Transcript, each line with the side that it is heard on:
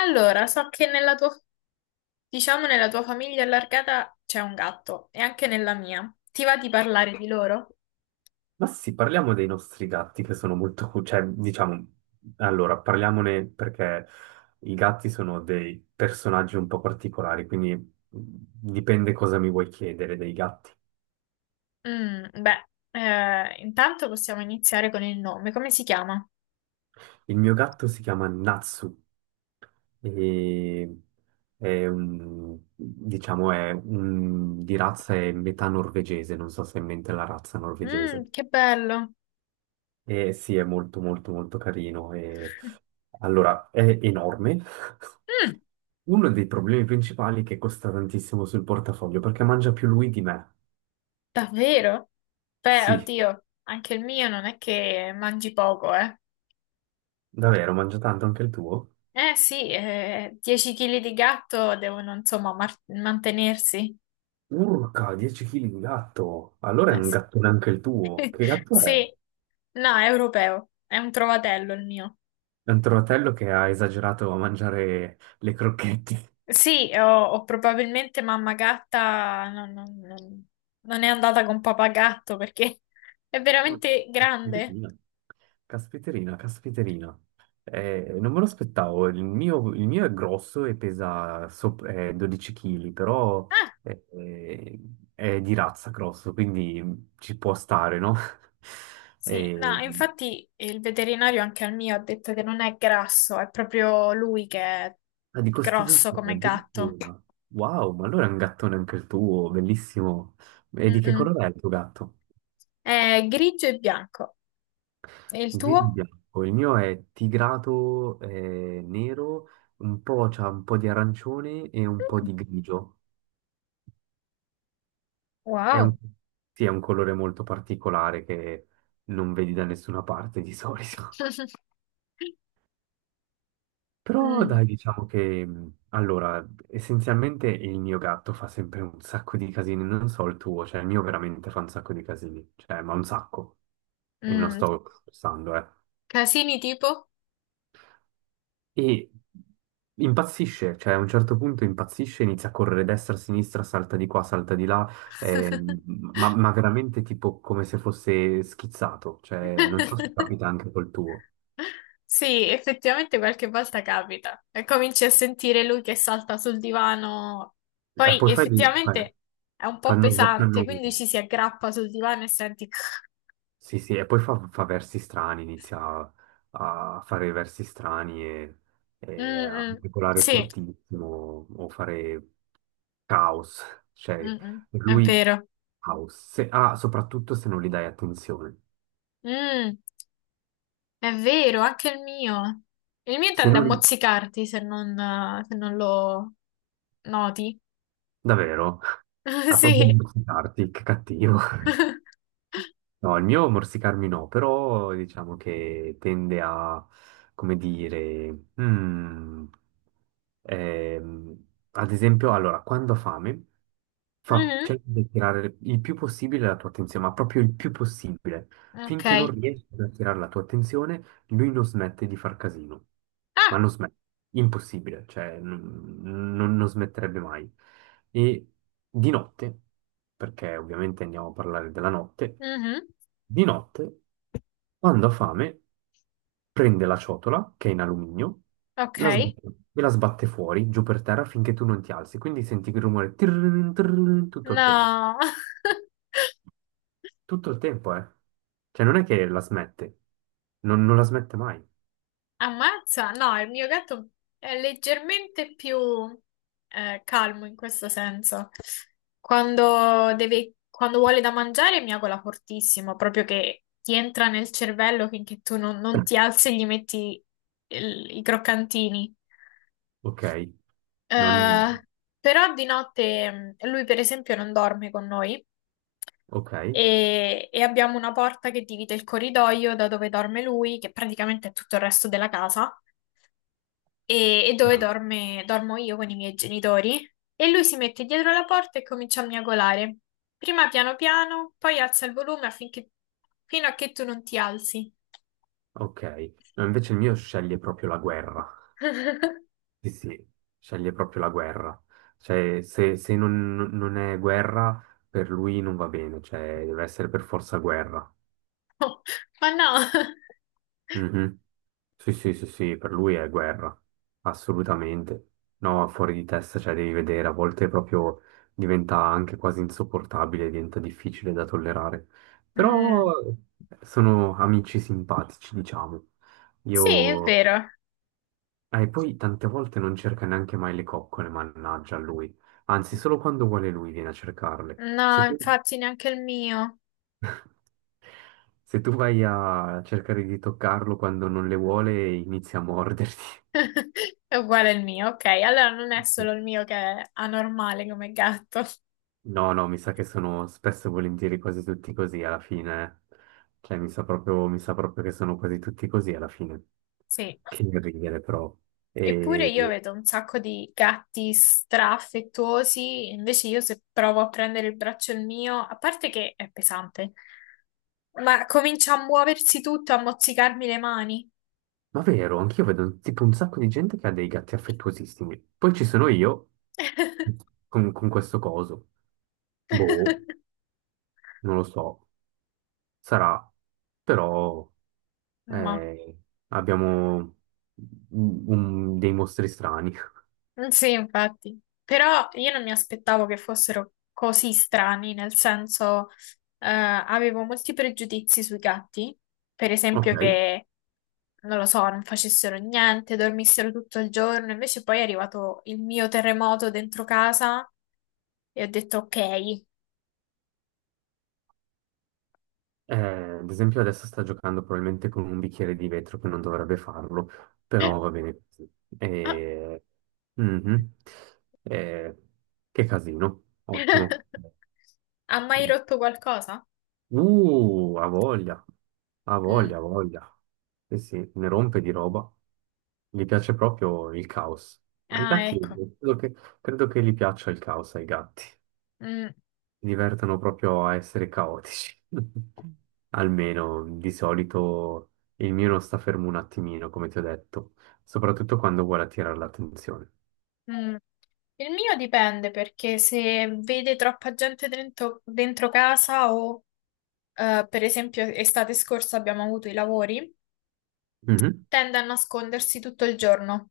left: Allora, so che nella tua, diciamo, nella tua famiglia allargata c'è un gatto e anche nella mia. Ti va di parlare di loro?
right: Ma sì, parliamo dei nostri gatti che sono molto, parliamone perché i gatti sono dei personaggi un po' particolari, quindi dipende cosa mi vuoi chiedere dei gatti.
left: Mm, beh, intanto possiamo iniziare con il nome. Come si chiama?
right: Il mio gatto si chiama Natsu e è un, diciamo, è un, di razza è metà norvegese, non so se è in mente la razza norvegese.
left: Mm, che bello.
right: E sì, è molto molto molto carino e allora è enorme.
left: Mm,
right: Uno dei problemi principali è che costa tantissimo sul portafoglio, perché mangia più lui di me.
left: davvero? Beh,
right: Sì,
left: oddio, anche il mio non è che mangi poco, eh.
right: davvero, mangia tanto anche il tuo?
left: Eh sì, 10 kg di gatto devono insomma mantenersi.
right: Urca, 10 kg di gatto! Allora è un
left: Sì.
right: gattone anche il tuo. Che gatto è?
left: Sì, no, è europeo, è un trovatello il mio.
right: È un trovatello che ha esagerato a mangiare le crocchette.
left: Sì, ho probabilmente mamma gatta, non è andata con papà gatto perché è veramente grande.
right: Caspiterina, caspiterina. Non me lo aspettavo. Il mio è grosso e pesa 12 kg, però
left: Ah,
right: eh, eh, è di razza grosso, quindi ci può stare, no?
left: sì, no,
right: Eh,
left: infatti il veterinario anche al mio ha detto che non è grasso, è proprio lui che è
right: ah, di
left: grosso
right: costituzione
left: come gatto.
right: addirittura. Wow, ma allora è un gattone anche il tuo, bellissimo. E di che
left: Mm-mm.
right: colore è il tuo gatto?
left: È grigio e bianco. E il
right: Grigio e
left: tuo?
right: bianco. Il mio è tigrato nero, un po', c'ha un po' di arancione e un po'
left: Mm,
right: di grigio. È un,
left: wow.
right: sì, è un colore molto particolare che non vedi da nessuna parte di solito. Però dai,
left: Mm,
right: diciamo che essenzialmente il mio gatto fa sempre un sacco di casini, non so il tuo, cioè il mio veramente fa un sacco di casini, cioè, ma un sacco. E non
left: mm.
right: sto scherzando, eh.
left: Casini tipo?
right: E impazzisce, cioè a un certo punto impazzisce, inizia a correre destra, sinistra, salta di qua, salta di là, ehm, ma veramente tipo come se fosse schizzato, cioè non so se capita anche col tuo.
left: Sì, effettivamente qualche volta capita e cominci a sentire lui che salta sul divano.
right: E
left: Poi
right: poi fai lì,
left: effettivamente è un po'
right: fanno,
left: pesante,
right: fanno-
left: quindi ci si aggrappa sul divano e senti.
right: Sì, sì, e poi fa versi strani, inizia a fare versi strani e
left: Mm,
right: a
left: mm,
right: articolare
left: sì,
right: fortissimo o fare caos, cioè
left: mm, mm,
right: per
left: è
right: lui
left: vero.
right: caos, soprattutto se non gli dai attenzione.
left: Mm, è vero, anche il mio. Il mio
right: Se
left: tende a
right: non,
left: mozzicarti se non lo noti.
right: davvero, ha proprio
left: Sì.
right: dimenticarti, che cattivo. No, il mio morsicarmi no, però diciamo che tende a, come dire, ehm, ad esempio, allora, quando ha fame,
left: Mhm,
right: cerca di attirare il più possibile la tua attenzione, ma proprio il più possibile,
left: ok.
right: finché non riesci ad attirare la tua attenzione, lui non smette di far casino,
left: Ah,
right: ma non smette, impossibile, cioè non smetterebbe mai. E di notte, perché ovviamente andiamo a parlare della notte,
left: mhm,
right: di notte, quando ha fame, prende la ciotola, che è in alluminio,
left: ok.
right: la sbatte, e la sbatte fuori, giù per terra, finché tu non ti alzi. Quindi senti il rumore tirrin, tirrin, tutto il tempo.
left: No,
right: Tutto il tempo, eh. Cioè non è che la smette, non la smette mai.
left: ammazza. No, il mio gatto è leggermente più calmo in questo senso. Quando vuole da mangiare miagola fortissimo, proprio che ti entra nel cervello finché tu non ti alzi e gli metti i croccantini.
right: Ok, non...
left: Eh, però di notte lui, per esempio, non dorme con noi
right: Ok,
left: e abbiamo una porta che divide il corridoio da dove dorme lui, che praticamente è tutto il resto della casa, e, e dove
right: no.
left: dorme- dormo io con i miei genitori. E lui si mette dietro la porta e comincia a miagolare. Prima piano piano, poi alza il volume affinché, fino a che tu non ti alzi.
right: Ok. No, invece il mio sceglie proprio la guerra. Sì, sì, sceglie proprio la guerra. Cioè, se, se non, non è guerra, per lui non va bene, cioè deve essere per forza guerra.
left: Ma no.
right: Mhm. Sì, sì, sì, sì, per lui è guerra, assolutamente. No, fuori di testa, cioè devi vedere, a volte proprio diventa anche quasi insopportabile, diventa difficile da tollerare. Però
left: Mm,
right: sono amici simpatici, diciamo.
left: sì, è
right: Io...
left: vero.
right: E poi tante volte non cerca neanche mai le coccole, mannaggia a lui. Anzi, solo quando vuole lui viene a cercarle.
left: No, infatti neanche il mio.
right: Se tu vai a cercare di toccarlo quando non le vuole, inizia a morderti.
left: È uguale al mio, ok. Allora non è solo il mio che è anormale come gatto.
right: No, no, mi sa che sono spesso e volentieri quasi tutti così alla fine. Eh. Cioè, mi sa proprio che sono quasi tutti così alla fine.
left: Sì.
right: Che ridere, però.
left: Eppure
right: E...
left: io vedo un sacco di gatti straaffettuosi, invece io se provo a prendere il braccio il mio, a parte che è pesante, ma comincia a muoversi tutto, a mozzicarmi le mani.
right: Ma vero, anch'io vedo tipo un sacco di gente che ha dei gatti affettuosissimi. Poi ci sono io con questo coso. Boh, non lo so. Sarà. Però
left: Ma.
right: eh, abbiamo dei mostri strani.
left: Mm, sì, infatti, però io non mi aspettavo che fossero così strani, nel senso, avevo molti pregiudizi sui gatti, per
right: Ok.
left: esempio che, non lo so, non facessero niente, dormissero tutto il giorno, invece poi è arrivato il mio terremoto dentro casa e ho detto ok.
right: Ad esempio adesso sta giocando probabilmente con un bicchiere di vetro che non dovrebbe farlo, però va bene così.
left: Ah.
right: Eh, mhm. Eh, che casino, ottimo.
left: Ha mai rotto qualcosa?
right: Ha voglia, ha
left: Mm.
right: voglia, ha voglia. Eh sì, ne rompe di roba. Gli piace proprio il caos. Ma i
left: Ah,
right: gatti,
left: ecco.
right: credo che, credo che gli piaccia il caos ai gatti.
left: Mm.
right: Si divertono proprio a essere caotici. Almeno di solito il mio non sta fermo un attimino, come ti ho detto, soprattutto quando vuole attirare l'attenzione.
left: Mm. Il mio dipende perché se vede troppa gente dentro casa o per esempio estate scorsa abbiamo avuto i lavori,
right: Mhm,
left: tende a nascondersi tutto il giorno.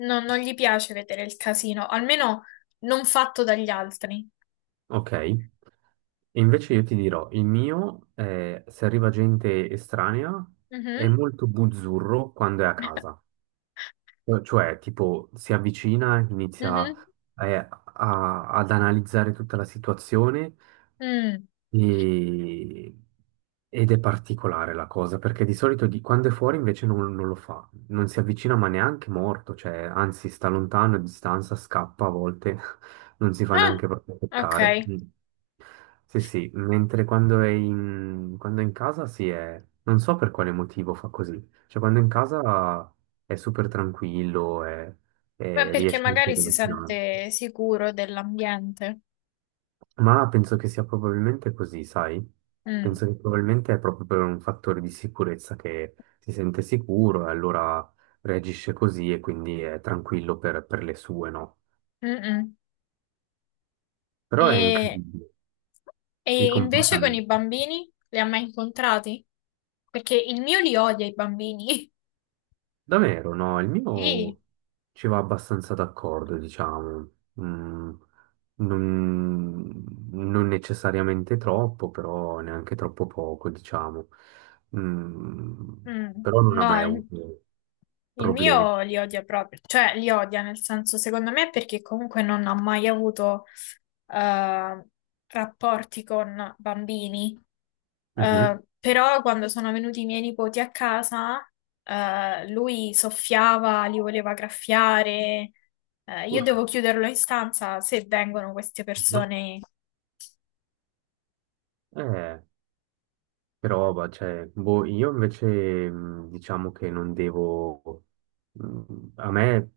left: Non gli piace vedere il casino, almeno non fatto dagli altri.
right: ok. E invece io ti dirò, il mio, se arriva gente estranea, è
left: Mhm.
right: molto buzzurro quando è a casa. Cioè, tipo, si avvicina, inizia
left: Mhm.
right: ad analizzare tutta la situazione.
left: Mm.
right: E- Ed è particolare la cosa, perché di solito quando è fuori invece non lo fa, non si avvicina ma neanche morto, cioè anzi sta lontano, a distanza, scappa a volte, non si fa
left: Ah,
right: neanche proprio toccare.
left: ok.
right: Mm. Sì, sì, mentre quando è in casa si è... non so per quale motivo fa così, cioè quando è in casa è super tranquillo,
left: Beh, perché
right: riesce anche
left: magari
right: ad
left: si
right: avvicinarsi.
left: sente sicuro dell'ambiente.
right: Ma penso che sia probabilmente così, sai?
left: Mm.
right: Penso che probabilmente è proprio per un fattore di sicurezza che si sente sicuro e allora reagisce così e quindi è tranquillo per le sue, no?
left: Mm-mm.
right: Però è
left: E,
right: incredibile i
left: e invece con i
right: comportamenti.
left: bambini li ha mai incontrati? Perché il mio li odia i bambini.
right: Davvero, no, il
left: Sì.
right: mio ci va abbastanza d'accordo, diciamo. Mm, non, non necessariamente troppo, però neanche troppo poco, diciamo. Mm,
left: Mm,
right: però non ha
left: no,
right: mai
left: il,
right: avuto
left: il
right: problemi.
left: mio li odia proprio, cioè li odia nel senso, secondo me, perché comunque non ha mai avuto eh, rapporti con bambini.
right: Mhm.
left: Però quando sono venuti i miei nipoti a casa, lui soffiava, li voleva graffiare. Io devo
right: Urca.
left: chiuderlo in stanza se vengono queste
right: Mhm.
left: persone.
right: Eh. Però, bah, cioè, boh, io invece diciamo che non devo... A me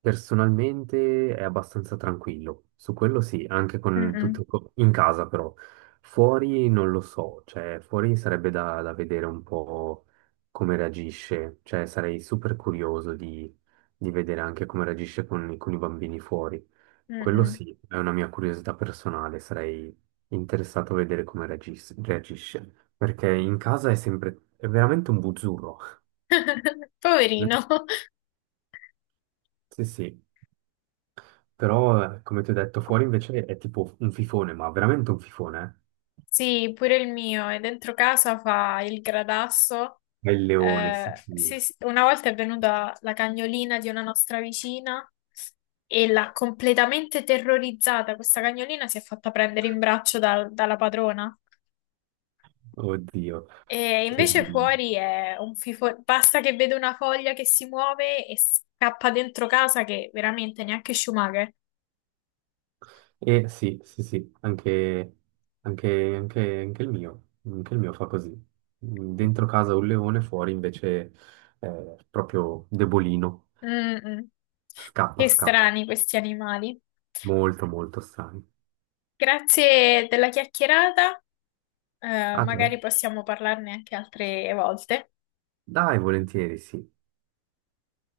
right: personalmente è abbastanza tranquillo, su quello sì, anche con
left: Mm-mm,
right: tutto in casa però. Fuori non lo so, cioè fuori sarebbe da, da vedere un po' come reagisce, cioè sarei super curioso di vedere anche come reagisce con i bambini fuori. Quello
left: mm-mm.
right: sì, è una mia curiosità personale, sarei interessato a vedere come reagisce, perché in casa è sempre, è veramente un buzzurro. Mm?
left: Poverino.
right: Sì, sì, però come ti ho detto, fuori invece è tipo un fifone, ma veramente un fifone,
left: Sì, pure il mio, e dentro casa fa il gradasso.
right: eh? È il leone, sì,
left: Sì,
right: sì.
left: sì, una volta è venuta la cagnolina di una nostra vicina e l'ha completamente terrorizzata. Questa cagnolina si è fatta prendere in braccio dalla padrona.
right: Oddio.
left: E
right: Che...
left: invece fuori è un fifo... Basta che vede una foglia che si muove e scappa dentro casa che veramente neanche Schumacher.
right: E sì, sì, sì, anche il mio fa così. Dentro casa un leone, fuori invece è proprio debolino.
left: Mm, mm.
right: Scappa,
left: Che
right: scappa.
left: strani questi animali.
right: Molto, molto sani.
left: Grazie della chiacchierata. Eh,
right: A te?
left: magari possiamo parlarne anche altre volte.
right: Dai, volentieri, sì.